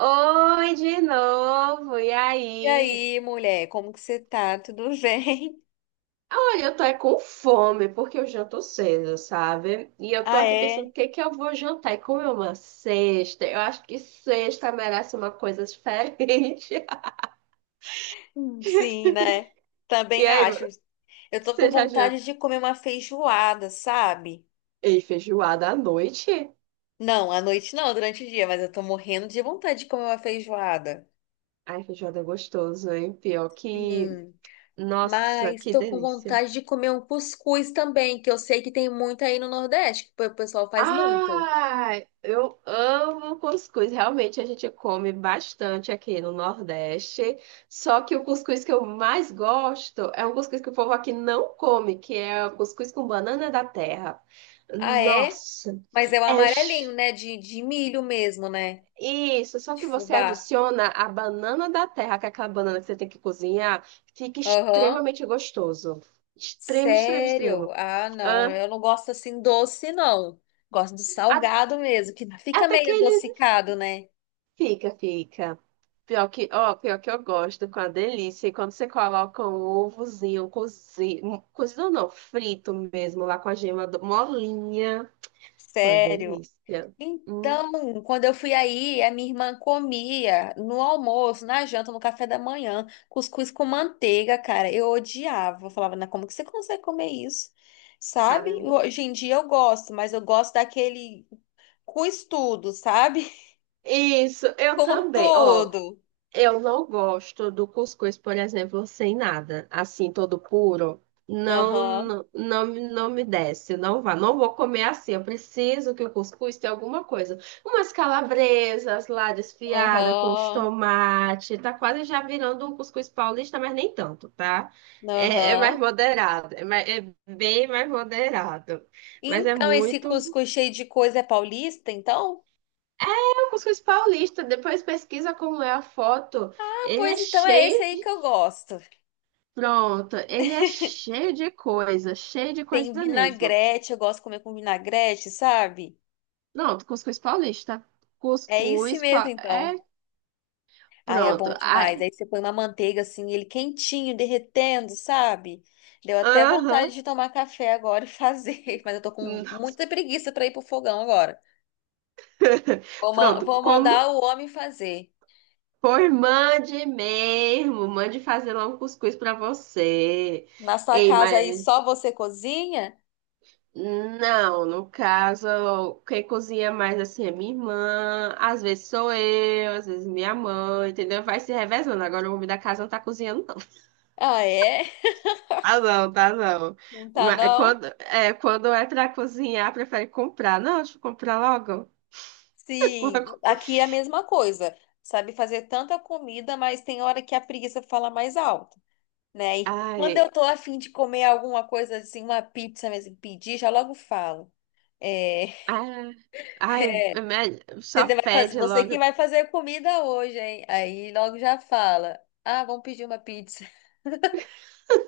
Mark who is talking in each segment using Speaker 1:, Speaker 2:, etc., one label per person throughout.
Speaker 1: Oi, de novo. E
Speaker 2: E
Speaker 1: aí?
Speaker 2: aí, mulher, como que você tá? Tudo bem?
Speaker 1: Olha, eu tô é com fome, porque eu janto cedo, sabe? E eu tô
Speaker 2: Ah,
Speaker 1: aqui pensando
Speaker 2: é?
Speaker 1: o que que eu vou jantar. E como é uma sexta, eu acho que sexta merece uma coisa diferente.
Speaker 2: Sim, né?
Speaker 1: E
Speaker 2: Também
Speaker 1: aí,
Speaker 2: acho.
Speaker 1: mano,
Speaker 2: Eu tô com
Speaker 1: você já jantou?
Speaker 2: vontade de comer uma feijoada, sabe?
Speaker 1: Ei, feijoada à noite?
Speaker 2: Não, à noite não, durante o dia, mas eu tô morrendo de vontade de comer uma feijoada.
Speaker 1: Ai, feijoada é gostoso, hein? Pior que...
Speaker 2: Sim.
Speaker 1: Nossa,
Speaker 2: Mas
Speaker 1: que
Speaker 2: tô com
Speaker 1: delícia.
Speaker 2: vontade de comer um cuscuz também, que eu sei que tem muito aí no Nordeste, que o pessoal faz muito.
Speaker 1: Ah, eu amo cuscuz. Realmente a gente come bastante aqui no Nordeste. Só que o cuscuz que eu mais gosto é um cuscuz que o povo aqui não come, que é o cuscuz com banana da terra.
Speaker 2: Ah, é?
Speaker 1: Nossa,
Speaker 2: Mas é o
Speaker 1: é
Speaker 2: amarelinho,
Speaker 1: ch-
Speaker 2: né? De milho mesmo, né?
Speaker 1: isso. Só
Speaker 2: De
Speaker 1: que você
Speaker 2: fubá.
Speaker 1: adiciona a banana da terra, que é aquela banana que você tem que cozinhar, fica
Speaker 2: Aham.
Speaker 1: extremamente gostoso. Extremo, extremo,
Speaker 2: Sério?
Speaker 1: extremo.
Speaker 2: Ah, não,
Speaker 1: Ah,
Speaker 2: eu não gosto assim doce, não. Gosto do
Speaker 1: a-
Speaker 2: salgado mesmo, que fica
Speaker 1: até que
Speaker 2: meio
Speaker 1: ele
Speaker 2: adocicado, né?
Speaker 1: fica, fica. Pior que, ó, pior que eu gosto com a delícia. E quando você coloca um ovozinho cozido, um, cozido não, frito mesmo, lá com a gema molinha. Com a
Speaker 2: Sério.
Speaker 1: delícia. Hum,
Speaker 2: Então, quando eu fui aí, a minha irmã comia no almoço, na janta, no café da manhã, cuscuz com manteiga, cara. Eu odiava. Eu falava, "Não, como que você consegue comer isso? Sabe?
Speaker 1: ai.
Speaker 2: Hoje em dia eu gosto, mas eu gosto daquele com estudo, sabe?
Speaker 1: Isso, eu
Speaker 2: Com
Speaker 1: também. Ó,
Speaker 2: tudo.
Speaker 1: eu não gosto do cuscuz, por exemplo, sem nada, assim, todo puro. Não,
Speaker 2: Aham,
Speaker 1: não, não, não me desce, não vá. Não vou comer assim. Eu preciso que o cuscuz tenha alguma coisa. Umas calabresas lá desfiada com os
Speaker 2: aham,
Speaker 1: tomates. Tá quase já virando um cuscuz paulista, mas nem tanto, tá? É, é
Speaker 2: aham.
Speaker 1: mais moderado. É bem mais moderado. Mas é
Speaker 2: Então, esse
Speaker 1: muito.
Speaker 2: cuscuz cheio de coisa é paulista, então?
Speaker 1: É o cuscuz paulista. Depois pesquisa como é a foto.
Speaker 2: Ah,
Speaker 1: Ele é
Speaker 2: pois então é
Speaker 1: cheio
Speaker 2: esse aí que eu gosto.
Speaker 1: Pronto, ele é cheio de
Speaker 2: Tem
Speaker 1: coisa mesmo.
Speaker 2: vinagrete, eu gosto de comer com vinagrete, sabe?
Speaker 1: Pronto, cuscuz paulista.
Speaker 2: É esse
Speaker 1: Cuscuz pa...
Speaker 2: mesmo,
Speaker 1: é
Speaker 2: então. Ai, é bom
Speaker 1: pronto.
Speaker 2: demais.
Speaker 1: Ai,
Speaker 2: Aí você põe uma manteiga assim, ele quentinho, derretendo, sabe? Deu até vontade
Speaker 1: aham.
Speaker 2: de tomar café agora e fazer, mas eu tô com
Speaker 1: Hum.
Speaker 2: muita preguiça pra ir pro fogão agora.
Speaker 1: Pronto,
Speaker 2: Vou mandar
Speaker 1: como
Speaker 2: o homem fazer.
Speaker 1: por mande mesmo, mande fazer lá um cuscuz para você.
Speaker 2: Na sua
Speaker 1: Ei,
Speaker 2: casa aí
Speaker 1: mas
Speaker 2: só você cozinha?
Speaker 1: não, no caso, quem cozinha mais assim é minha irmã, às vezes sou eu, às vezes minha mãe, entendeu? Vai se revezando. Agora o homem da casa não tá cozinhando,
Speaker 2: Ah, é?
Speaker 1: tá não, tá não.
Speaker 2: Não tá
Speaker 1: Mas
Speaker 2: não?
Speaker 1: quando é pra cozinhar, prefere comprar. Não, deixa eu comprar logo.
Speaker 2: Sim,
Speaker 1: Logo.
Speaker 2: aqui é a mesma coisa. Sabe fazer tanta comida, mas tem hora que a preguiça fala mais alto, né? E quando
Speaker 1: Ai,
Speaker 2: eu tô afim de comer alguma coisa assim, uma pizza mesmo, pedir, já logo falo. É,
Speaker 1: ai, ai,
Speaker 2: é,
Speaker 1: só
Speaker 2: você vai fazer,
Speaker 1: pede
Speaker 2: você
Speaker 1: logo.
Speaker 2: que vai fazer comida hoje, hein? Aí logo já fala. Ah, vamos pedir uma pizza.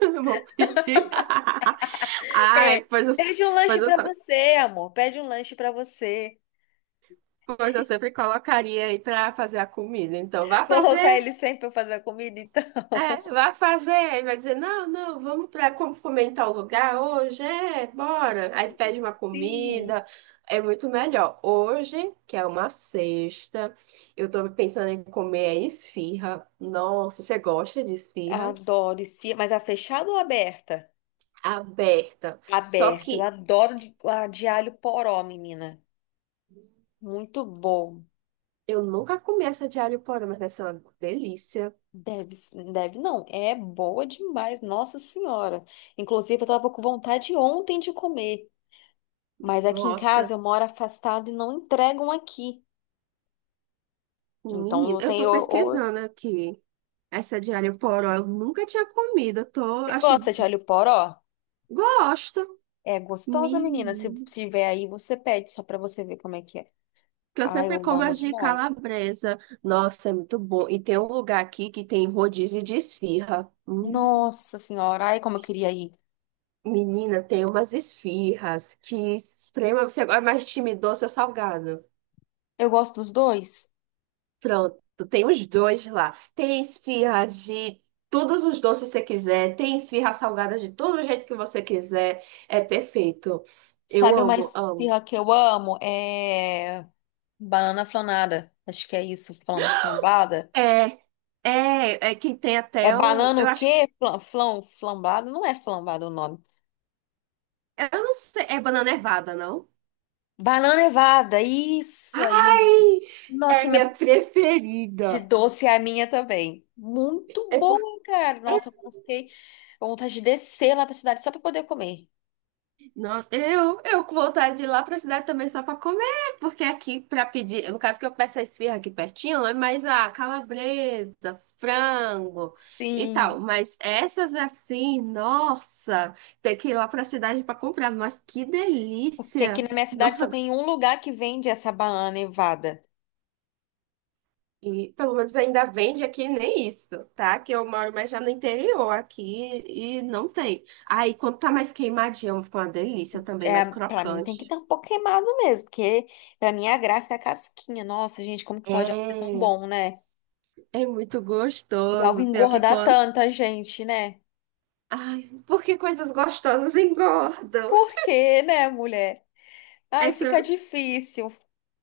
Speaker 1: Eu vou pedir. Ai,
Speaker 2: É, pede um lanche
Speaker 1: pois eu,
Speaker 2: pra
Speaker 1: só,
Speaker 2: você, amor. Pede um lanche pra você.
Speaker 1: pois eu sempre colocaria aí pra fazer a comida. Então, vá
Speaker 2: Colocar
Speaker 1: fazer.
Speaker 2: ele sempre pra fazer a comida, então.
Speaker 1: É, vai fazer, aí vai dizer, não, não, vamos para como fomentar o lugar hoje, é, bora. Aí pede uma
Speaker 2: Sim,
Speaker 1: comida, é muito melhor. Hoje, que é uma sexta, eu tô pensando em comer esfirra. Nossa, você gosta de esfirra?
Speaker 2: adoro esfirra. Mas a fechada ou aberta?
Speaker 1: Aberta. Só
Speaker 2: Aberta. Eu
Speaker 1: que
Speaker 2: adoro a de alho poró, menina. Muito bom.
Speaker 1: eu nunca comi essa de alho poró, mas essa é uma delícia.
Speaker 2: Deve não. É boa demais, Nossa Senhora. Inclusive, eu tava com vontade ontem de comer. Mas aqui em
Speaker 1: Nossa,
Speaker 2: casa eu moro afastado e não entregam aqui. Então eu
Speaker 1: menina, eu tô
Speaker 2: tenho. Ou,
Speaker 1: pesquisando aqui. Essa de alho poró, eu nunca tinha comido, eu tô,
Speaker 2: você
Speaker 1: achei,
Speaker 2: gosta de alho poró?
Speaker 1: gosto.
Speaker 2: É gostosa, menina. Se
Speaker 1: Menino.
Speaker 2: tiver aí, você pede só pra você ver como é que é.
Speaker 1: Que eu
Speaker 2: Ai, eu
Speaker 1: sempre como
Speaker 2: amo
Speaker 1: as de
Speaker 2: demais.
Speaker 1: calabresa. Nossa, é muito bom. E tem um lugar aqui que tem rodízio de esfirra. Hum.
Speaker 2: Nossa Senhora. Ai, como eu queria ir.
Speaker 1: Menina, tem umas esfirras que esprema. Você agora é mais time doce ou salgado?
Speaker 2: Eu gosto dos dois.
Speaker 1: Pronto, tem os dois lá. Tem esfirras de todos os doces que você quiser. Tem esfirra salgada de todo jeito que você quiser. É perfeito. Eu
Speaker 2: Sabe uma
Speaker 1: amo, amo.
Speaker 2: esfirra que eu amo? É banana flanada. Acho que é isso, flambada.
Speaker 1: É, é que tem
Speaker 2: É
Speaker 1: até o.
Speaker 2: banana
Speaker 1: Eu
Speaker 2: o
Speaker 1: acho.
Speaker 2: quê? Flambada? Não é flambada o nome.
Speaker 1: Eu não sei. É banana nevada, não?
Speaker 2: Banana nevada, isso aí, menina.
Speaker 1: Ai, é
Speaker 2: Nossa, e
Speaker 1: minha
Speaker 2: minha de
Speaker 1: preferida.
Speaker 2: doce é a minha também. Muito
Speaker 1: É porque.
Speaker 2: boa, cara. Nossa, eu fiquei com vontade de descer lá pra cidade só pra poder comer.
Speaker 1: Nossa, eu com vontade de ir lá pra cidade também só pra comer. Porque aqui pra pedir. No caso que eu peço a esfirra aqui pertinho, é mais a calabresa, frango e
Speaker 2: Sim,
Speaker 1: tal. Mas essas assim, nossa, tem que ir lá pra cidade pra comprar. Mas que
Speaker 2: porque aqui
Speaker 1: delícia!
Speaker 2: na minha cidade só
Speaker 1: Nossa,
Speaker 2: tem um lugar que vende essa banana nevada.
Speaker 1: e pelo menos ainda vende aqui nem isso, tá? Que eu moro mais já no interior aqui e não tem. Aí quando tá mais queimadinho, fica uma delícia também,
Speaker 2: É,
Speaker 1: mais
Speaker 2: para mim tem que
Speaker 1: crocante.
Speaker 2: estar um pouco queimado mesmo, porque pra mim a graça é a casquinha. Nossa, gente, como que pode algo ser tão
Speaker 1: É,
Speaker 2: bom, né?
Speaker 1: é muito
Speaker 2: E algo
Speaker 1: gostoso. Pior que
Speaker 2: engordar
Speaker 1: quando.
Speaker 2: tanta gente, né?
Speaker 1: Ai, porque coisas gostosas engordam.
Speaker 2: Por quê, né, mulher? Ai, fica
Speaker 1: Essa
Speaker 2: difícil.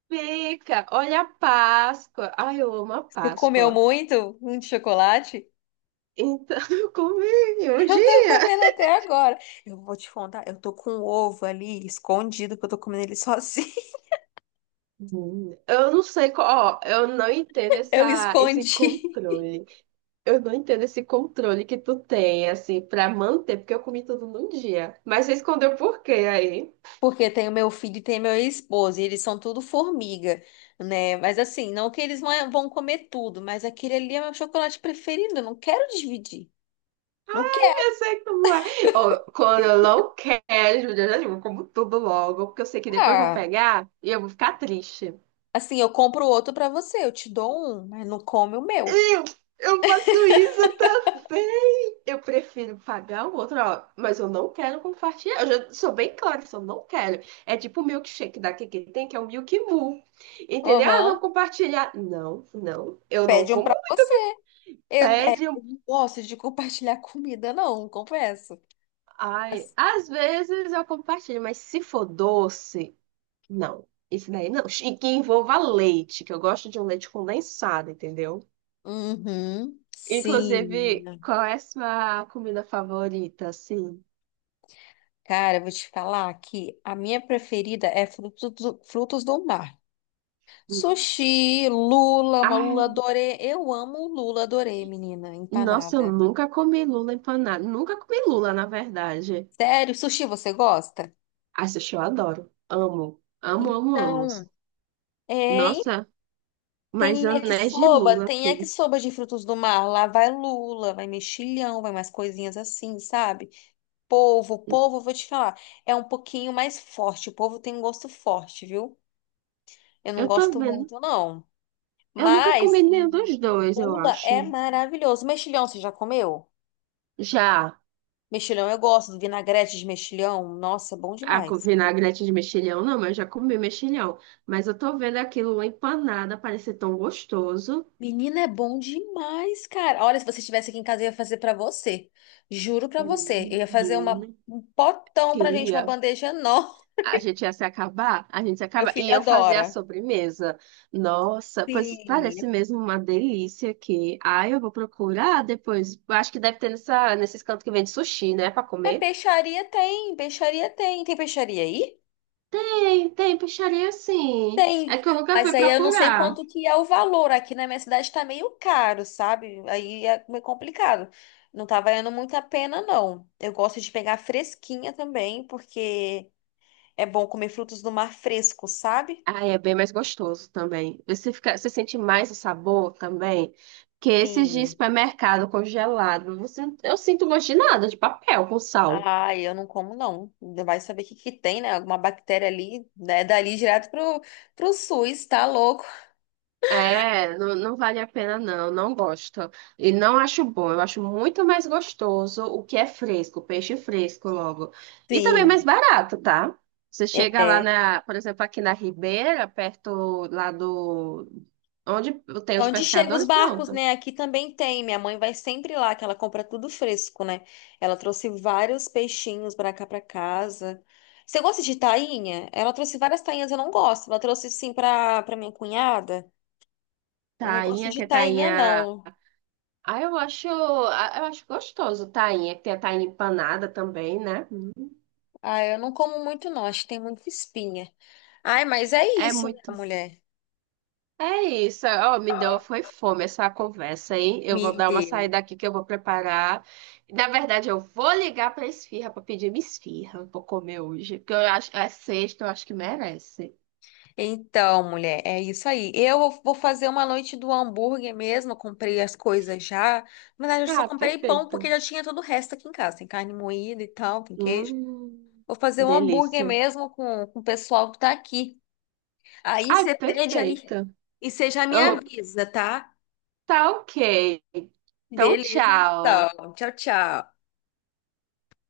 Speaker 1: fica. Olha a Páscoa. Ai, eu amo a
Speaker 2: Você comeu
Speaker 1: Páscoa.
Speaker 2: muito um de chocolate?
Speaker 1: Então, eu comi um
Speaker 2: Eu tô
Speaker 1: dia.
Speaker 2: comendo até agora. Eu vou te contar, eu tô com um ovo ali escondido, que eu tô comendo ele sozinho.
Speaker 1: Hum. Eu não sei qual, ó, eu não entendo
Speaker 2: Eu
Speaker 1: esse
Speaker 2: escondi.
Speaker 1: controle. Eu não entendo esse controle que tu tem, assim, pra manter, porque eu comi tudo num dia. Mas você escondeu por quê aí?
Speaker 2: Porque tem o meu filho e tem meu esposo, e eles são tudo formiga, né? Mas assim, não que eles vão comer tudo, mas aquele ali é meu chocolate preferido, eu não quero dividir. Não
Speaker 1: Eu
Speaker 2: quero.
Speaker 1: sei como é. Ó, quando eu não quero, Júlia, eu já digo, eu como tudo logo, porque eu sei que depois vão
Speaker 2: Ah,
Speaker 1: pegar e eu vou ficar triste.
Speaker 2: assim, eu compro outro pra você, eu te dou um, mas não come o meu.
Speaker 1: Eu, eu faço isso também. Eu prefiro pagar o outro, ó, mas eu não quero compartilhar. Eu já sou bem clara, isso eu não quero. É tipo o milkshake da que tem, que é o Milk Mu. Entendeu? Ah, vamos
Speaker 2: Aham.
Speaker 1: compartilhar. Não, não, eu não
Speaker 2: Pede um
Speaker 1: como
Speaker 2: pra você. Eu, é,
Speaker 1: Pede
Speaker 2: eu
Speaker 1: um.
Speaker 2: não gosto de compartilhar comida, não, confesso.
Speaker 1: Ai,
Speaker 2: Mas-
Speaker 1: às vezes eu compartilho, mas se for doce, não. Isso daí não. E que envolva leite, que eu gosto de um leite condensado, entendeu?
Speaker 2: Uhum. Sim,
Speaker 1: Inclusive,
Speaker 2: menina.
Speaker 1: qual é a sua comida favorita, assim?
Speaker 2: Cara, eu vou te falar que a minha preferida é frutos do mar.
Speaker 1: Hum.
Speaker 2: Sushi, lula, uma
Speaker 1: Ai,
Speaker 2: lula dorê. Eu amo lula dorê, menina,
Speaker 1: nossa, eu
Speaker 2: empanada.
Speaker 1: nunca comi lula empanada. Nunca comi lula, na verdade.
Speaker 2: Sério, sushi você gosta?
Speaker 1: Ai, sushi eu adoro. Amo. Amo, amo, amo.
Speaker 2: Então, é, e
Speaker 1: Nossa, mas anéis de lula
Speaker 2: tem
Speaker 1: aqui.
Speaker 2: yakisoba de frutos do mar. Lá vai lula, vai mexilhão, vai mais coisinhas assim, sabe? Polvo, polvo, eu vou te falar, é um pouquinho mais forte. O polvo tem um gosto forte, viu? Eu não
Speaker 1: Eu tô
Speaker 2: gosto
Speaker 1: vendo.
Speaker 2: muito, não.
Speaker 1: Eu nunca
Speaker 2: Mas
Speaker 1: comi nenhum dos dois, eu
Speaker 2: lula é
Speaker 1: acho.
Speaker 2: maravilhoso. Mexilhão, você já comeu?
Speaker 1: Já
Speaker 2: Mexilhão eu gosto, vinagrete de mexilhão, nossa, é bom demais.
Speaker 1: vinagrete de mexilhão, não, mas eu já comi mexilhão. Mas eu tô vendo aquilo uma empanada parecer tão gostoso.
Speaker 2: Menina, é bom demais, cara. Olha, se você estivesse aqui em casa, eu ia fazer pra você. Juro pra você. Eu ia fazer
Speaker 1: Menina,
Speaker 2: um potão pra gente, uma
Speaker 1: queria.
Speaker 2: bandeja enorme.
Speaker 1: A gente ia se acabar, a gente se
Speaker 2: Meu
Speaker 1: acaba. E
Speaker 2: filho
Speaker 1: eu fazia a
Speaker 2: adora.
Speaker 1: sobremesa. Nossa, pois
Speaker 2: Sim.
Speaker 1: parece mesmo uma delícia aqui. Ai, eu vou procurar depois. Eu acho que deve ter nesses cantos que vende sushi, né, pra
Speaker 2: É,
Speaker 1: comer.
Speaker 2: peixaria tem, peixaria tem. Tem peixaria aí?
Speaker 1: Tem, tem peixaria sim. É
Speaker 2: Tem.
Speaker 1: que eu nunca
Speaker 2: Mas
Speaker 1: fui
Speaker 2: aí eu não sei
Speaker 1: procurar.
Speaker 2: quanto que é o valor. Aqui na minha cidade tá meio caro, sabe? Aí é meio complicado. Não tá valendo muito a pena, não. Eu gosto de pegar fresquinha também, porque é bom comer frutos do mar fresco, sabe?
Speaker 1: Ah, é bem mais gostoso também. Você fica, você sente mais o sabor também que esses de
Speaker 2: Sim.
Speaker 1: supermercado congelado. Você, eu sinto gosto de nada, de papel com sal.
Speaker 2: Ah, eu não como não. Ainda vai saber o que que tem, né? Alguma bactéria ali, né? Dali direto pro SUS, tá louco?
Speaker 1: É, não, não vale a pena não, não gosto. E não acho bom, eu acho muito mais gostoso o que é fresco, peixe fresco logo. E também mais
Speaker 2: Sim.
Speaker 1: barato, tá? Você chega lá
Speaker 2: É.
Speaker 1: na, por exemplo, aqui na Ribeira, perto lá do, onde tem os
Speaker 2: Onde chegam os
Speaker 1: pescadores,
Speaker 2: barcos,
Speaker 1: pronto.
Speaker 2: né? Aqui também tem. Minha mãe vai sempre lá, que ela compra tudo fresco, né? Ela trouxe vários peixinhos pra cá pra casa. Você gosta de tainha? Ela trouxe várias tainhas, eu não gosto. Ela trouxe sim pra minha cunhada. Eu não gosto
Speaker 1: Tainha,
Speaker 2: de
Speaker 1: que é
Speaker 2: tainha,
Speaker 1: tainha
Speaker 2: não.
Speaker 1: Ah, eu acho gostoso, tainha, que tem a tainha empanada também, né?
Speaker 2: Ah, eu não como muito, não. Acho que tem muita espinha. Ai, mas é
Speaker 1: É
Speaker 2: isso,
Speaker 1: muito.
Speaker 2: né, mulher?
Speaker 1: É isso, ó, me deu, foi fome essa conversa, hein? Eu
Speaker 2: Me
Speaker 1: vou dar uma
Speaker 2: deu.
Speaker 1: saída aqui que eu vou preparar. Na verdade, eu vou ligar pra esfirra pra pedir minha esfirra. Eu vou comer hoje, porque eu acho, é sexta, eu acho que merece.
Speaker 2: Então, mulher, é isso aí. Eu vou fazer uma noite do hambúrguer mesmo. Eu comprei as coisas já. Na verdade, eu só
Speaker 1: Ah,
Speaker 2: comprei pão
Speaker 1: perfeito.
Speaker 2: porque já tinha todo o resto aqui em casa. Tem carne moída e tal, tem queijo.
Speaker 1: Hum,
Speaker 2: Vou fazer um hambúrguer
Speaker 1: delícia.
Speaker 2: mesmo com o pessoal que tá aqui. Aí
Speaker 1: Ai,
Speaker 2: você pede aí.
Speaker 1: perfeito.
Speaker 2: E você já me
Speaker 1: Eu,
Speaker 2: avisa, tá?
Speaker 1: tá ok. Então,
Speaker 2: Beleza,
Speaker 1: tchau.
Speaker 2: então. Tchau, tchau.